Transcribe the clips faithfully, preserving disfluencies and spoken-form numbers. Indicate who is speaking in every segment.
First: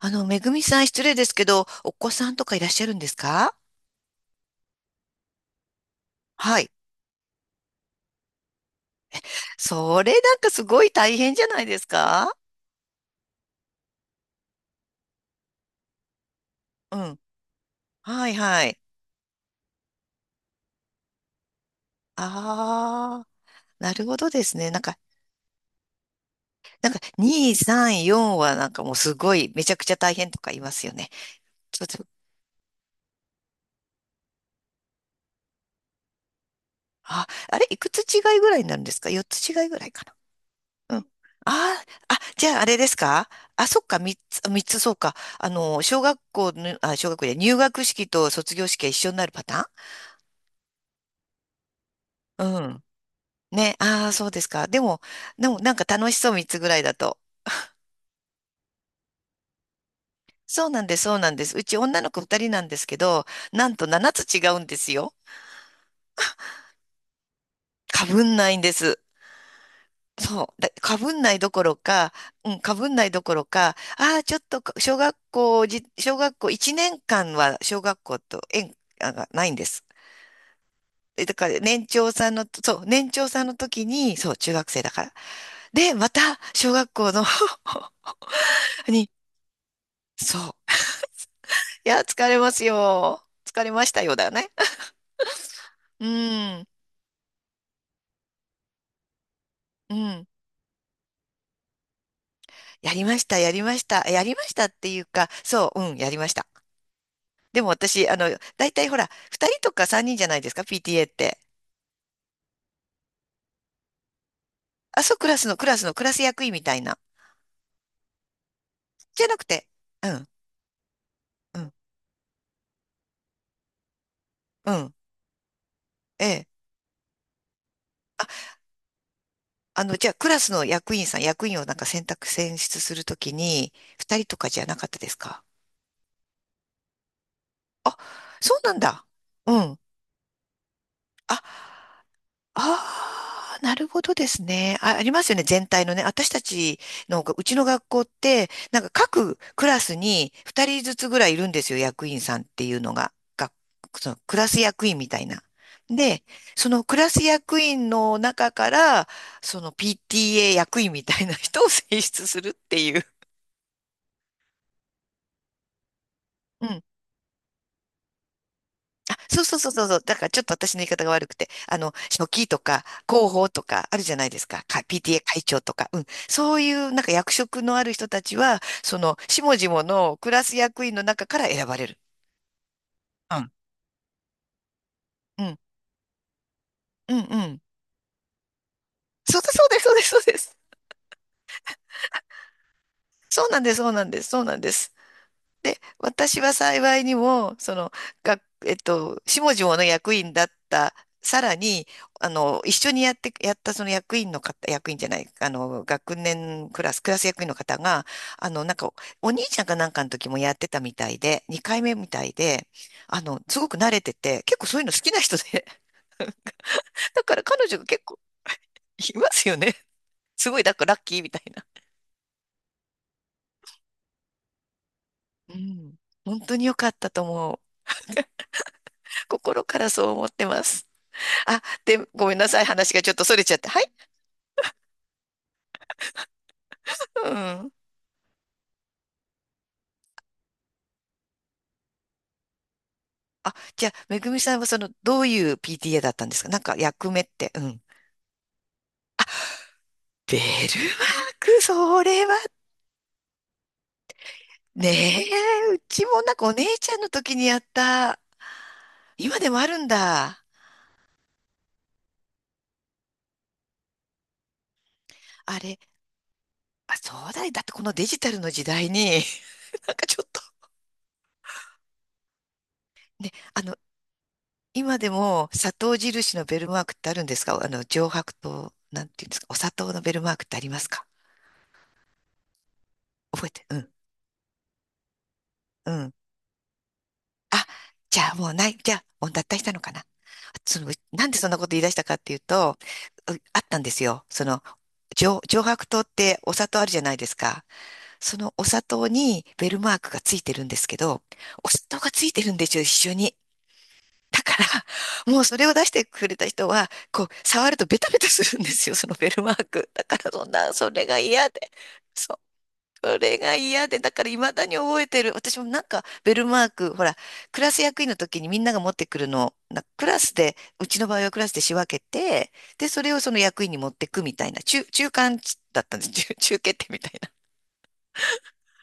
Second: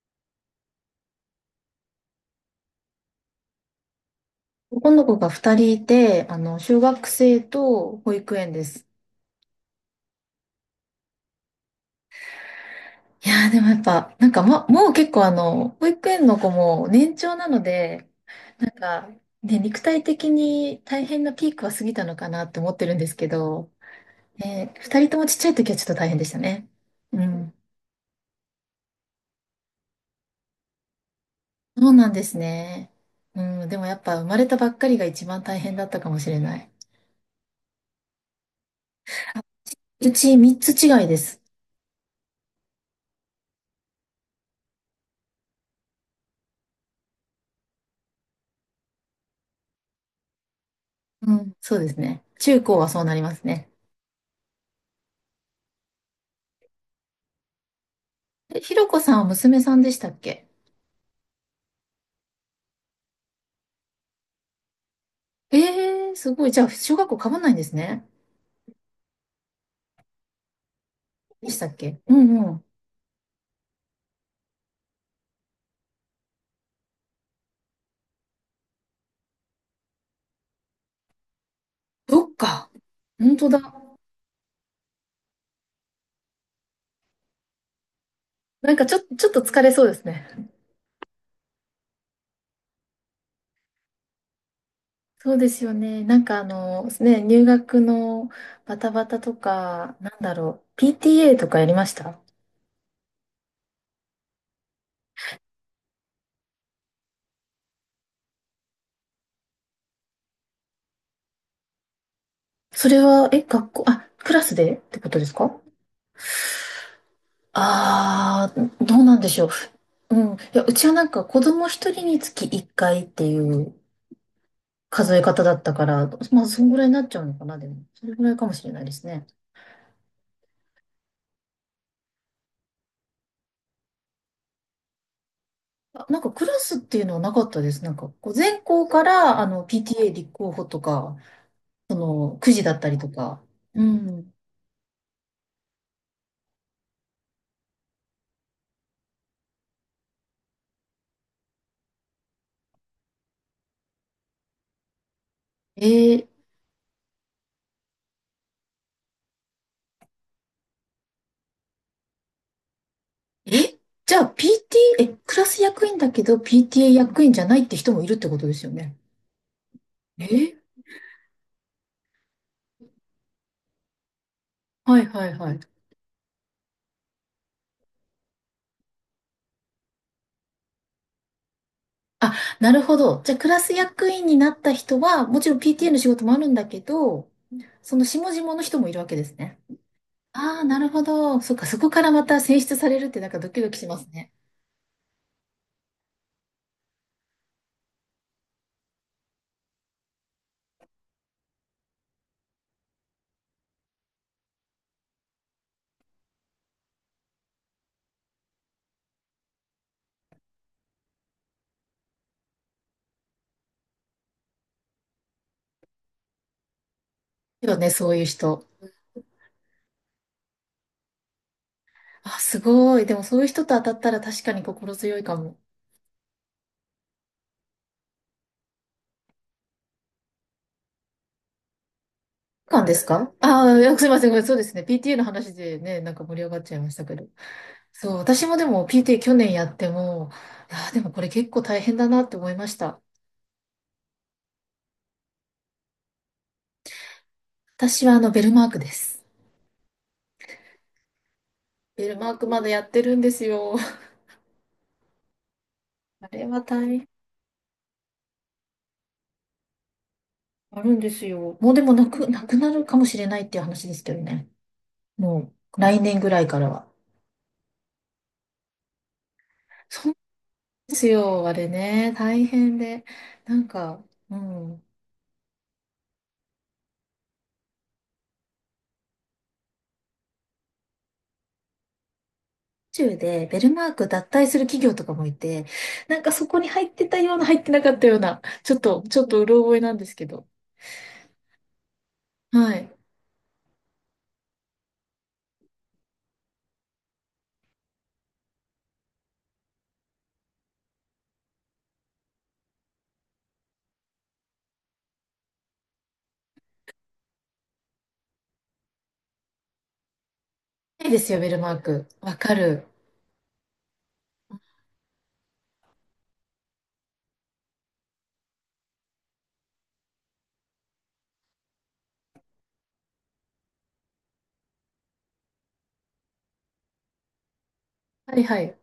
Speaker 1: あの、めぐみさん、失礼ですけど、お子さんとかいらっしゃるんですか？
Speaker 2: 男の子が二人いて、あの、
Speaker 1: はい。
Speaker 2: 小学生と保育園です。
Speaker 1: それ、なんかすごい大変じゃないですか？
Speaker 2: いやー、でもやっぱ、なんかま、もう結構あの、保育園の子も
Speaker 1: う
Speaker 2: 年
Speaker 1: ん。
Speaker 2: 長なので、
Speaker 1: はいは
Speaker 2: なん
Speaker 1: い。
Speaker 2: か、ね、肉体的に大変なピークは過ぎたのかなって思ってるんです
Speaker 1: ああ、
Speaker 2: けど、
Speaker 1: なるほどですね。
Speaker 2: ね、
Speaker 1: なんか、
Speaker 2: 二人ともちっちゃい時はちょっと大変でしたね。
Speaker 1: なんか、
Speaker 2: う
Speaker 1: に、
Speaker 2: ん。
Speaker 1: さん、よんはなんかもうすごい、めちゃくちゃ大変とか言いますよね。ちょっ
Speaker 2: そう
Speaker 1: と、
Speaker 2: なんですね。うん、でもやっぱ生まれたばっかりが一番大変だったかもしれない。
Speaker 1: あ、あれ、いくつ違いぐらいになるんですか？ よっ つ違いぐらいか
Speaker 2: うち三つ
Speaker 1: な。う
Speaker 2: 違い
Speaker 1: ん。
Speaker 2: です。
Speaker 1: ああ、あ、じゃあ、あれですか？あ、そっか、みっつ、みっつ、そうか。あの、小学校の、あ、小学校で入学式と卒業式が一緒になるパタ
Speaker 2: うん、そうですね。
Speaker 1: ー
Speaker 2: 中
Speaker 1: ン。う
Speaker 2: 高
Speaker 1: ん。
Speaker 2: はそうなりますね。
Speaker 1: ね、ああ、そうですか。でも、でもなんか楽しそう、みっつぐらいだと。
Speaker 2: え、ひろこさんは娘さんでしたっけ？
Speaker 1: そうなんです、そうなんです。うち女の子ふたりなんですけど、なんとななつ違うんですよ。
Speaker 2: ええー、すごい。じゃあ、小学校被んないんです
Speaker 1: か
Speaker 2: ね。
Speaker 1: ぶんないんです。そう。だかぶんないど
Speaker 2: でし
Speaker 1: こ
Speaker 2: た
Speaker 1: ろ
Speaker 2: っけ？
Speaker 1: か、
Speaker 2: うんう
Speaker 1: うん、
Speaker 2: ん。
Speaker 1: かぶんないどころか、ああ、ちょっとか小学校じ、小学校いちねんかんは小学校と縁あがないんです。えだから年長
Speaker 2: そ
Speaker 1: さん
Speaker 2: っ
Speaker 1: の、
Speaker 2: か。
Speaker 1: そう、年長
Speaker 2: 本
Speaker 1: さん
Speaker 2: 当
Speaker 1: の
Speaker 2: だ。
Speaker 1: 時に、そう、中学生だから。で、また小学校の
Speaker 2: なんか ちょ、っ
Speaker 1: に、
Speaker 2: とちょっと疲れそうですね。
Speaker 1: そう。いや、疲れますよ。疲れましたよ、だよね。
Speaker 2: そうですよ
Speaker 1: う
Speaker 2: ね。なんかあ
Speaker 1: ん、
Speaker 2: の、ね、入学のバタバタと
Speaker 1: う
Speaker 2: か、なん
Speaker 1: ん。
Speaker 2: だろう、ピーティーエー とかやりました？
Speaker 1: やりました、やりました。やりましたっていうか、そう、うん、やりました。でも私、あの、大体ほら、二人とかさんにんじゃないですか、ピーティーエー って。
Speaker 2: それは、え、学校、あ、クラスでって
Speaker 1: あ、
Speaker 2: こ
Speaker 1: そう、
Speaker 2: と
Speaker 1: ク
Speaker 2: です
Speaker 1: ラスの、
Speaker 2: か？
Speaker 1: クラスの、クラス役員みたいな。
Speaker 2: ああー、どうなん
Speaker 1: じゃ
Speaker 2: で
Speaker 1: な
Speaker 2: し
Speaker 1: く
Speaker 2: ょう。
Speaker 1: て、う
Speaker 2: う
Speaker 1: ん、
Speaker 2: ん。いや、うちはなんか子
Speaker 1: う
Speaker 2: 供
Speaker 1: ん、
Speaker 2: 一人につき一回っていう
Speaker 1: うん、
Speaker 2: 数え方だったから、
Speaker 1: え
Speaker 2: ま
Speaker 1: え。
Speaker 2: あ、そんぐらいになっちゃうのかな、でも。それぐらいかもしれないですね。
Speaker 1: あの、じゃあ、クラスの役員さん、役員をなんか選択、選出するときに、二人とかじゃなかったですか？
Speaker 2: あ、なんかクラスっていうのはなかったです。な
Speaker 1: あ、
Speaker 2: んか、こう
Speaker 1: そう
Speaker 2: 全
Speaker 1: なん
Speaker 2: 校か
Speaker 1: だ。
Speaker 2: ら、あ
Speaker 1: う
Speaker 2: の、
Speaker 1: ん。
Speaker 2: ピーティーエー 立候補とか、
Speaker 1: あ、
Speaker 2: その、くじだったりとか。
Speaker 1: ああ、な
Speaker 2: う
Speaker 1: るほどで
Speaker 2: ん。
Speaker 1: すね。あ、ありますよね、全体のね。私たちのが、うちの学校って、なんか各クラスにふたりずつぐらいいるんですよ、役員さんっていうのが。が、そのクラス役員みたいな。
Speaker 2: え
Speaker 1: で、
Speaker 2: ー、
Speaker 1: そのクラス役員の中から、その ピーティーエー 役員みたいな人を選出するっていう。
Speaker 2: え、じゃあ ピーティー、え、クラス役員だけど ピーティーエー 役員じゃないって人もいるってことですよね。
Speaker 1: あ、そうそうそうそうそう。だか
Speaker 2: え、
Speaker 1: らちょっと私の言い方が悪くて、あの、書記とか広報とかあるじゃないですか。か
Speaker 2: はい
Speaker 1: ピーティーエー
Speaker 2: はい
Speaker 1: 会
Speaker 2: は
Speaker 1: 長
Speaker 2: い。
Speaker 1: とか。うん。そういうなんか役職のある人たちは、その、下々のクラス役員の中から選ばれる。
Speaker 2: あ、なるほど。じゃ
Speaker 1: う
Speaker 2: あク
Speaker 1: ん。
Speaker 2: ラス役員になった人は、も
Speaker 1: う
Speaker 2: ちろ
Speaker 1: ん。
Speaker 2: ん ピーティーエー の仕事もあるんだけ
Speaker 1: うん。う
Speaker 2: ど、
Speaker 1: ん。
Speaker 2: その下々の人もいるわけです
Speaker 1: そうだ、
Speaker 2: ね。
Speaker 1: そうです、そうです、そうです。
Speaker 2: ああ、なるほど。そっか、そこからまた選出されるってなんか
Speaker 1: そう
Speaker 2: ド
Speaker 1: な
Speaker 2: キ
Speaker 1: んで
Speaker 2: ド
Speaker 1: す、
Speaker 2: キし
Speaker 1: そう
Speaker 2: ま
Speaker 1: な
Speaker 2: す
Speaker 1: んです、
Speaker 2: ね。
Speaker 1: そうなんです。で、私は幸いにも、その、がえっと、下々の役員だった、さらに、あの、一緒にやって、やったその役員の方、役員じゃない、あの、学年クラス、クラス役員の方が、あの、なんか、お兄ちゃんかなんかの時もやってたみたいで、にかいめみたいで、あの、すごく慣れてて、結構そういうの好きな人で、だから彼
Speaker 2: けど
Speaker 1: 女が
Speaker 2: ね、
Speaker 1: 結
Speaker 2: そう
Speaker 1: 構
Speaker 2: いう人。
Speaker 1: いますよね。すごい、だからラッキーみたいな。
Speaker 2: あ、すごい。でもそういう人と当たったら確かに心強いか
Speaker 1: う
Speaker 2: も。
Speaker 1: ん。本当に良かったと思う。心からそう思ってます。あ、で、ごめんなさい。
Speaker 2: 感
Speaker 1: 話
Speaker 2: で
Speaker 1: が
Speaker 2: す
Speaker 1: ちょっと
Speaker 2: か？
Speaker 1: 逸れちゃっ
Speaker 2: あ
Speaker 1: て。
Speaker 2: あ
Speaker 1: は
Speaker 2: ー、い
Speaker 1: い。
Speaker 2: や、すいません。ごめん、そうですね。ピーティーエー の話でね、なんか盛り上がっちゃいましたけど。
Speaker 1: うん。
Speaker 2: そう、私もでも ピーティーエー 去年やっても、ああ、でもこれ結構大変だなって思いました。
Speaker 1: あ、じゃあ、めぐみさんはその、どういう ピーティーエー だったんですか？なんか役目って。うん。
Speaker 2: 私はあの、ベルマークです。
Speaker 1: ベルマーク、そ
Speaker 2: ベル
Speaker 1: れ
Speaker 2: マ
Speaker 1: は？
Speaker 2: ークまだやってるんですよ。
Speaker 1: ねえ、うちも
Speaker 2: あ
Speaker 1: なんか
Speaker 2: れ
Speaker 1: お
Speaker 2: は
Speaker 1: 姉
Speaker 2: 大
Speaker 1: ちゃんの
Speaker 2: 変。
Speaker 1: 時にやった。今でもあるんだ。
Speaker 2: あるんですよ。もうでも、なく、なくなるかもしれないっていう話ですけどね。も
Speaker 1: あれ、
Speaker 2: う来年ぐらいからは。
Speaker 1: あ、そうだよ。だってこのデジタルの時代に、なんか
Speaker 2: そう
Speaker 1: ちょっと、
Speaker 2: ですよ、あれね、大変で。
Speaker 1: ね、
Speaker 2: な
Speaker 1: あ
Speaker 2: ん
Speaker 1: の、
Speaker 2: か、うん、宇
Speaker 1: 今でも砂糖印のベルマークってあるんですか？あの、上白糖、なんていうんですか？お砂糖のベルマークってありますか？
Speaker 2: 宙
Speaker 1: 覚
Speaker 2: で
Speaker 1: え
Speaker 2: ベ
Speaker 1: て、
Speaker 2: ル
Speaker 1: う
Speaker 2: マ
Speaker 1: ん
Speaker 2: ーク脱退する企業とかもいて、
Speaker 1: うん。
Speaker 2: なんかそこに入ってたような、入っ
Speaker 1: あ、
Speaker 2: てなかったよう
Speaker 1: じゃあ
Speaker 2: な、
Speaker 1: もうな
Speaker 2: ち
Speaker 1: い、
Speaker 2: ょっ
Speaker 1: じゃ
Speaker 2: と、
Speaker 1: あ、
Speaker 2: ちょ
Speaker 1: も
Speaker 2: っ
Speaker 1: う
Speaker 2: と
Speaker 1: 脱
Speaker 2: う
Speaker 1: 退
Speaker 2: ろ
Speaker 1: した
Speaker 2: 覚
Speaker 1: の
Speaker 2: え
Speaker 1: か
Speaker 2: なん
Speaker 1: な。
Speaker 2: ですけど。
Speaker 1: その、なんでそんなこと言い出したかっていう
Speaker 2: は
Speaker 1: と、
Speaker 2: い。
Speaker 1: うあったんですよ。その、上、上白糖ってお砂糖あるじゃないですか。そのお砂糖にベルマークがついてるんですけど、お砂糖がついてるんですよ、一緒に。だから、もうそれを出してくれた人は、こう、触るとベタベタするんですよ、そのベルマーク。だから、そんな、それ
Speaker 2: ないで
Speaker 1: が
Speaker 2: すよ、ベ
Speaker 1: 嫌
Speaker 2: ル
Speaker 1: で。
Speaker 2: マーク。わかる。
Speaker 1: それが嫌で、だから未だに覚えてる。私もなんか、ベルマーク、ほら、クラス役員の時にみんなが持ってくるのを、なクラスで、うちの場合はクラスで仕分けて、で、それをその役員に持ってくみたいな、中、中間だったんです。中、中決定みたいな。
Speaker 2: はいはい。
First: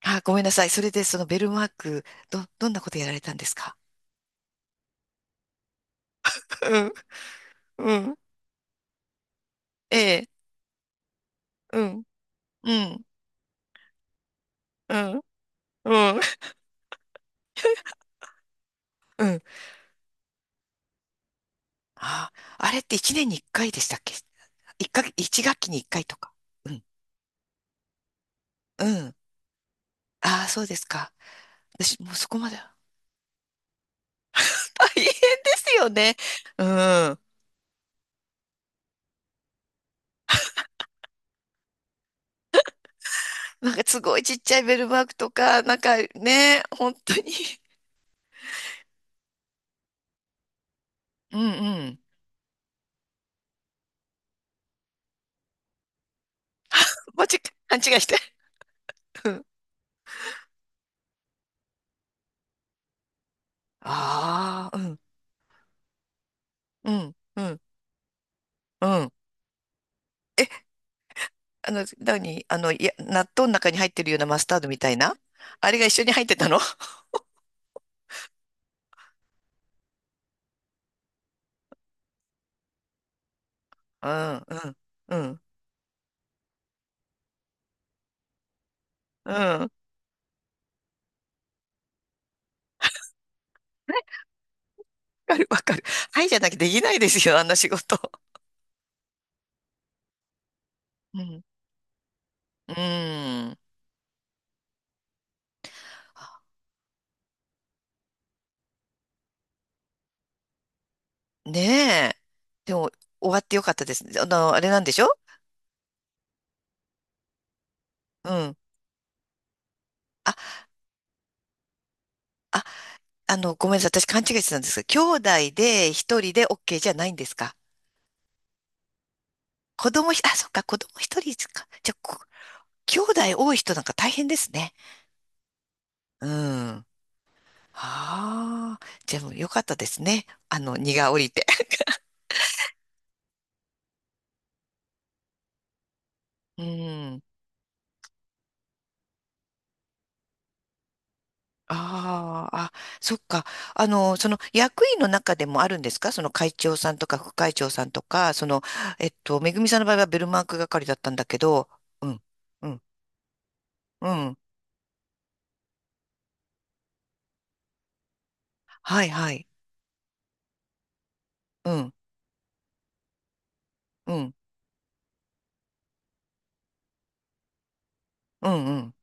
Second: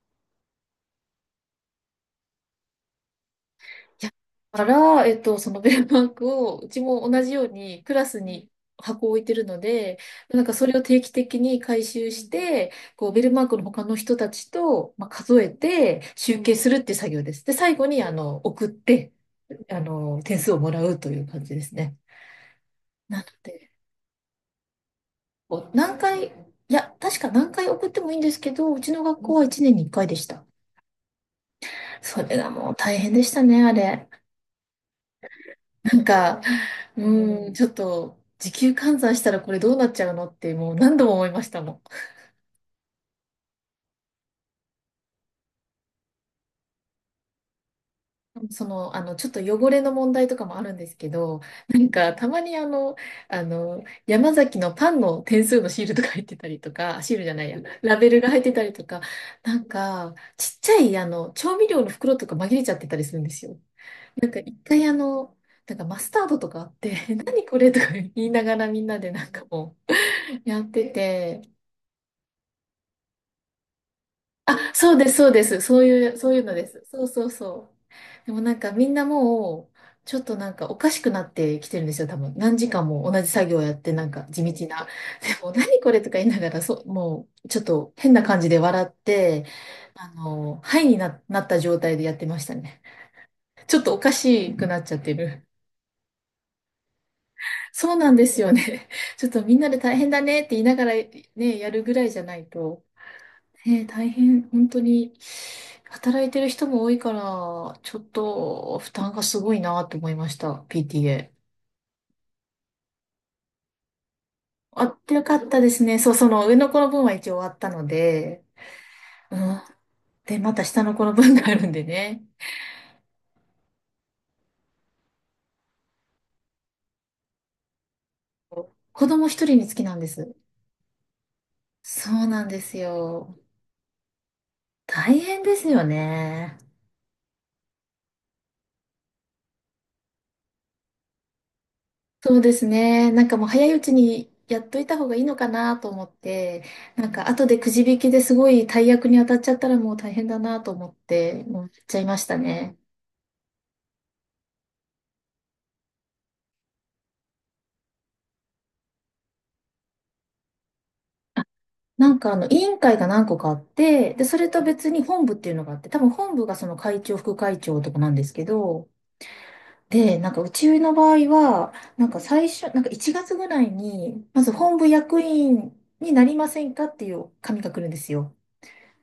Speaker 1: あ、ごめんなさい。それで、そのベルマーク、ど、どんなことやられたんですか？
Speaker 2: いや、だから、えっと、そのベルマークを、う
Speaker 1: う
Speaker 2: ち
Speaker 1: ん、
Speaker 2: も同じようにク
Speaker 1: う
Speaker 2: ラ
Speaker 1: ん、
Speaker 2: スに箱を置いてるの
Speaker 1: え
Speaker 2: で、
Speaker 1: え、
Speaker 2: なんかそれを定期的に
Speaker 1: う
Speaker 2: 回
Speaker 1: ん、
Speaker 2: 収して、
Speaker 1: うん、
Speaker 2: こう、ベルマークの他の人たち
Speaker 1: う
Speaker 2: と、まあ、
Speaker 1: ん、
Speaker 2: 数えて
Speaker 1: うん、
Speaker 2: 集計するっていう作業です。で、最後に、あの、送って、
Speaker 1: うん。
Speaker 2: あの、点数をもらうという感じですね。
Speaker 1: あ、あれって1
Speaker 2: なの
Speaker 1: 年に1
Speaker 2: で、
Speaker 1: 回でしたっけ？一か、一学
Speaker 2: こ
Speaker 1: 期
Speaker 2: う
Speaker 1: に1
Speaker 2: 何
Speaker 1: 回と
Speaker 2: 回、い
Speaker 1: か。うん、
Speaker 2: や、確か何回送ってもいいんですけど、う
Speaker 1: う
Speaker 2: ちの
Speaker 1: ん。
Speaker 2: 学校はいちねんにいっかいでし
Speaker 1: あ
Speaker 2: た。
Speaker 1: あ、そうですか。私、もう
Speaker 2: そ
Speaker 1: そ
Speaker 2: れ
Speaker 1: こま
Speaker 2: が
Speaker 1: で
Speaker 2: も
Speaker 1: は。
Speaker 2: う大変でしたね、あれ。
Speaker 1: 大変ですよ
Speaker 2: なん
Speaker 1: ね。
Speaker 2: か、
Speaker 1: うん。
Speaker 2: うん、ちょっと時給換算したらこれどうなっちゃうのってもう何度も思いましたもん。
Speaker 1: なんかすごいちっちゃいベルマークとか、なんかね、本当に。
Speaker 2: その、あの、ちょっと汚れの問題とかもあるんですけ
Speaker 1: うん
Speaker 2: ど、
Speaker 1: う
Speaker 2: なん
Speaker 1: ん。
Speaker 2: かたまにあの、あの、山崎のパンの点数のシールとか入ってたりとか、シー
Speaker 1: 間
Speaker 2: ル
Speaker 1: 違、
Speaker 2: じゃないや、
Speaker 1: 勘違
Speaker 2: ラ
Speaker 1: いし
Speaker 2: ベルが
Speaker 1: て。
Speaker 2: 入ってたりとか、
Speaker 1: うん。
Speaker 2: なんかちっちゃいあの、調味料の袋とか紛れちゃってたりするんですよ。なんか一
Speaker 1: ああ、う
Speaker 2: 回あ
Speaker 1: ん、
Speaker 2: の、なんかマスタードとかあっ
Speaker 1: うん、
Speaker 2: て、
Speaker 1: う
Speaker 2: 何こ
Speaker 1: ん、
Speaker 2: れとか言いながらみ
Speaker 1: う
Speaker 2: んなで
Speaker 1: ん。
Speaker 2: なんかも
Speaker 1: え、
Speaker 2: うやってて、
Speaker 1: あの、何あの、いや、納豆の中に入ってるようなマスタード
Speaker 2: あ、
Speaker 1: みた
Speaker 2: そ
Speaker 1: い
Speaker 2: うです、
Speaker 1: な、
Speaker 2: そうです。
Speaker 1: あれ
Speaker 2: そう
Speaker 1: が一緒
Speaker 2: い
Speaker 1: に
Speaker 2: う、
Speaker 1: 入っ
Speaker 2: そう
Speaker 1: て
Speaker 2: いう
Speaker 1: た
Speaker 2: の
Speaker 1: の？
Speaker 2: です。そうそうそう。でもなんかみんなもう、ちょっとなんかおかしくなってきてるんですよ、多分。何時間も同じ作業やって、な
Speaker 1: う
Speaker 2: んか
Speaker 1: ん
Speaker 2: 地道
Speaker 1: うん、
Speaker 2: な。
Speaker 1: う
Speaker 2: で
Speaker 1: ん、
Speaker 2: も、何これとか言いながら、そう、もう、ちょっと変な感じで笑っ
Speaker 1: うん。
Speaker 2: て、
Speaker 1: わ
Speaker 2: あの、ハイにな、なった状態でやってましたね。ちょっとおかしくなっちゃって
Speaker 1: かる、
Speaker 2: る。
Speaker 1: わかる。はい、じゃなきゃできないですよ、あんな仕
Speaker 2: そ
Speaker 1: 事。
Speaker 2: うなんですよね。ちょっとみんなで大変だねって言いながら
Speaker 1: うん。
Speaker 2: ね、やるぐらいじゃない
Speaker 1: う
Speaker 2: と。
Speaker 1: ん。
Speaker 2: ねえ、大変、本当に、働いて
Speaker 1: あ
Speaker 2: る人も多いから、ちょっと負担がすごいなと思いました、ピーティーエー。
Speaker 1: ねえ。でも、終わってよかったですね。あの、あれなん
Speaker 2: あ
Speaker 1: でし
Speaker 2: っ
Speaker 1: ょ？
Speaker 2: てよかったですね。そう、その上の子の分は一応終わったの
Speaker 1: う
Speaker 2: で、
Speaker 1: ん。
Speaker 2: うん。
Speaker 1: あ、
Speaker 2: で、また下の子の分があるんでね。
Speaker 1: あ、あの、ごめんなさい。私勘違いしてたんですが、兄弟で一人で オーケー じゃないんですか？
Speaker 2: 子供一人につき
Speaker 1: 子
Speaker 2: なんで
Speaker 1: 供ひ、あ、
Speaker 2: す。
Speaker 1: そっか、子供一人か。じゃあ、
Speaker 2: そ
Speaker 1: こ
Speaker 2: うなんです
Speaker 1: 兄弟
Speaker 2: よ。
Speaker 1: 多い人なんか大変ですね。
Speaker 2: 大変ですよ
Speaker 1: うん。
Speaker 2: ね。
Speaker 1: ああ、じゃあもうよかったですね。あの、荷が降りて。
Speaker 2: そうですね。なんかもう早いうちにやっといた方がいいのかなと思っ
Speaker 1: う
Speaker 2: て、なん
Speaker 1: ん。
Speaker 2: か後でくじ引きですごい大役に当たっちゃったらもう大変だなと思って、もうやっちゃいました
Speaker 1: ああ、あ、
Speaker 2: ね。
Speaker 1: そっか。あの、その役員の中でもあるんですか？その会長さんとか副会長さんとか、その、えっと、めぐみさんの場合はベルマーク係だったんだけど、う
Speaker 2: なん
Speaker 1: ん、
Speaker 2: かあの委
Speaker 1: う
Speaker 2: 員
Speaker 1: ん、
Speaker 2: 会が何個かあっ
Speaker 1: う
Speaker 2: て、で、
Speaker 1: ん、
Speaker 2: それと別に本部っていうのがあって、多分本部がその会長、副会長とかなんですけど、
Speaker 1: はいはい、
Speaker 2: で、なんかうちの場合
Speaker 1: う
Speaker 2: は、
Speaker 1: ん、
Speaker 2: なんか最初、なんかいちがつぐらい
Speaker 1: う
Speaker 2: に、
Speaker 1: ん、
Speaker 2: まず本部役員になりませんかっていう紙が来るんですよ。
Speaker 1: うん、うん、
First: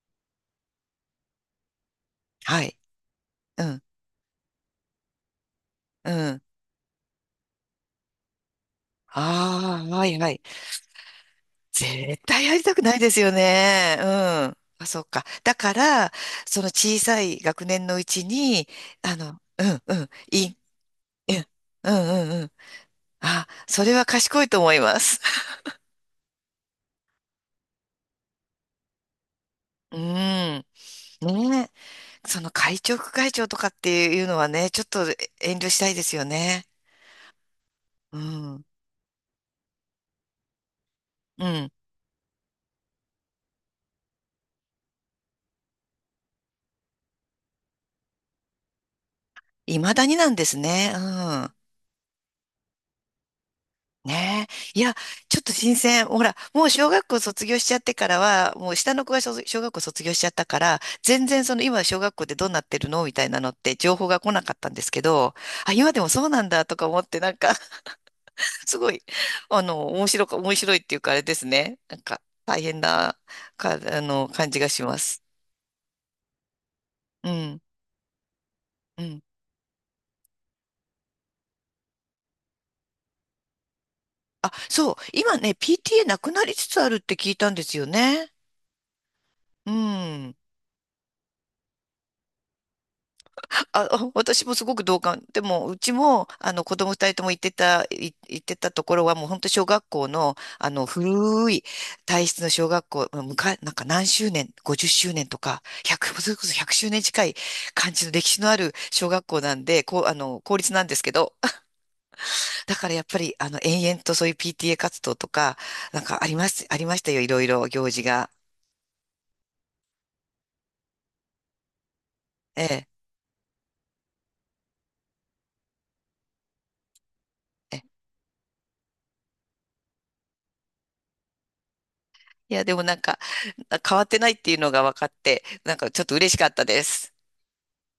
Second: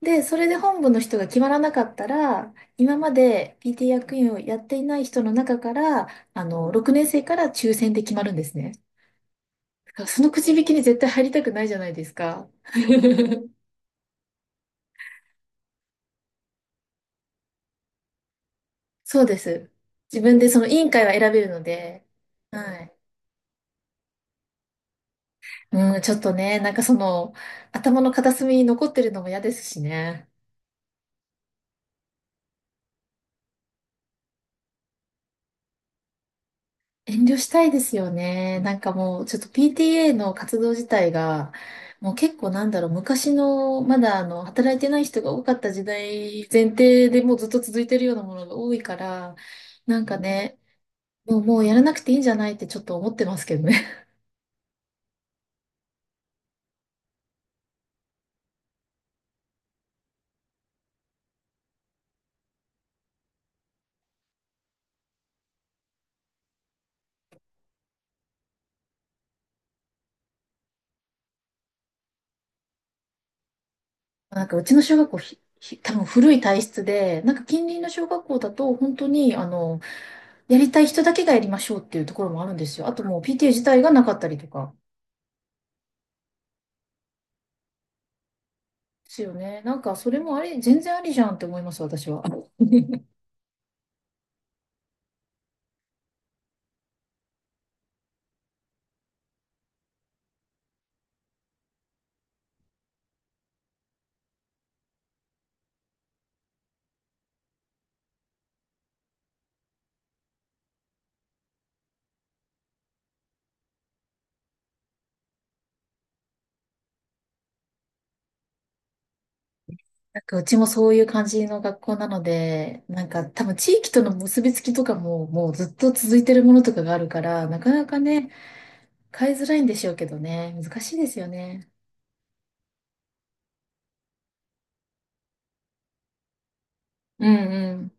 Speaker 2: で、それで本部の人が決まらなかったら、
Speaker 1: はい、
Speaker 2: 今まで
Speaker 1: うん、
Speaker 2: ピーティー 役員をやっていない人の中から、
Speaker 1: うん、
Speaker 2: あの、ろくねん生から抽選で決まるんですね。
Speaker 1: あ
Speaker 2: だ
Speaker 1: あ、
Speaker 2: か
Speaker 1: は
Speaker 2: ら
Speaker 1: い
Speaker 2: そ
Speaker 1: は
Speaker 2: の
Speaker 1: い。
Speaker 2: くじ引きに絶対入りたくないじゃないです
Speaker 1: 絶対
Speaker 2: か。
Speaker 1: やりたくないですよ ね。うん。あ、そっか。だから、その小さい学年のうちに、あ
Speaker 2: そうで
Speaker 1: の、う
Speaker 2: す。
Speaker 1: ん、うん、
Speaker 2: 自分
Speaker 1: い
Speaker 2: で
Speaker 1: い、
Speaker 2: その委員会は
Speaker 1: う
Speaker 2: 選べ
Speaker 1: ん、
Speaker 2: るの
Speaker 1: う
Speaker 2: で、
Speaker 1: ん、うん、うん。
Speaker 2: はい。
Speaker 1: あ、それは賢いと思います。
Speaker 2: うん、ちょっとね、なんかその、頭の片隅に残ってるのも嫌ですし
Speaker 1: うん。
Speaker 2: ね。
Speaker 1: ねえ。その会長、副会長とかっていうのはね、ちょっと遠慮したいですよね。
Speaker 2: 遠慮したいですよ
Speaker 1: う
Speaker 2: ね。
Speaker 1: ん。
Speaker 2: なんかもう、ちょっと ピーティーエー の活動自体
Speaker 1: う
Speaker 2: が、
Speaker 1: ん。
Speaker 2: もう結構なんだろう、昔の、まだあの、働いてない人が多かった時代前提でもうずっと続いてるようなものが多いから、
Speaker 1: 未
Speaker 2: な
Speaker 1: だ
Speaker 2: ん
Speaker 1: に
Speaker 2: か
Speaker 1: なんです
Speaker 2: ね、
Speaker 1: ね。う
Speaker 2: もう、
Speaker 1: ん。
Speaker 2: もうやらなくていいんじゃないってちょっと思ってますけどね。
Speaker 1: ねえ。いや、ちょっと新鮮。ほら、もう小学校卒業しちゃってからは、もう下の子が小、小学校卒業しちゃったから、全然その今小学校でどうなってるのみたいなのって情報が来なかったんですけど、あ、今でもそうなんだとか思ってなんか すごい、あの、面白か、面白いっていうかあれですね。なんか、大変な、か、あの、
Speaker 2: なん
Speaker 1: 感
Speaker 2: か
Speaker 1: じ
Speaker 2: う
Speaker 1: が
Speaker 2: ち
Speaker 1: し
Speaker 2: の
Speaker 1: ま
Speaker 2: 小学校
Speaker 1: す。
Speaker 2: ひ、ひ多分古い体質で、
Speaker 1: う
Speaker 2: なんか
Speaker 1: ん、
Speaker 2: 近隣の小学校だと本
Speaker 1: う
Speaker 2: 当
Speaker 1: ん。
Speaker 2: に、あの、やりたい人だけがやりましょうっていうところもあるんですよ。あともう ピーティーエー 自体がなかったりと
Speaker 1: あ、
Speaker 2: か。
Speaker 1: そう、今ね、ピーティーエー なくなりつつあるって聞いたんですよね。
Speaker 2: ですよね。
Speaker 1: う
Speaker 2: なんか、それ
Speaker 1: ん。
Speaker 2: もあり、全然ありじゃんって思います、私は。
Speaker 1: あ、あ私もすごく同感。でも、うちも、あの、子供二人とも行ってた、い行ってたところは、もう本当小学校の、あの、古い体質の小学校、むか、なんか何周年、ごじゅっしゅうねんとか、ひゃく、それこそ周年近い感じの歴史のある小学校なんで、こう、あの、公立なんですけど、だからやっぱり、あの、延々とそういう ピーティーエー 活動とか、なんかあります、ありましたよ、いろいろ行事が。
Speaker 2: なんか、うちもそういう感じの学校なの
Speaker 1: え
Speaker 2: で、
Speaker 1: え。
Speaker 2: なんか、多分地域との結びつきとかも、もうずっと続いてるものとかがあるから、なか
Speaker 1: ええ、
Speaker 2: なかね、変えづらいんでしょうけどね、難しいですよね。
Speaker 1: いや、でもなんか、変わってないっていうのが分かって、なんかちょっと嬉しかったです。
Speaker 2: うんうん。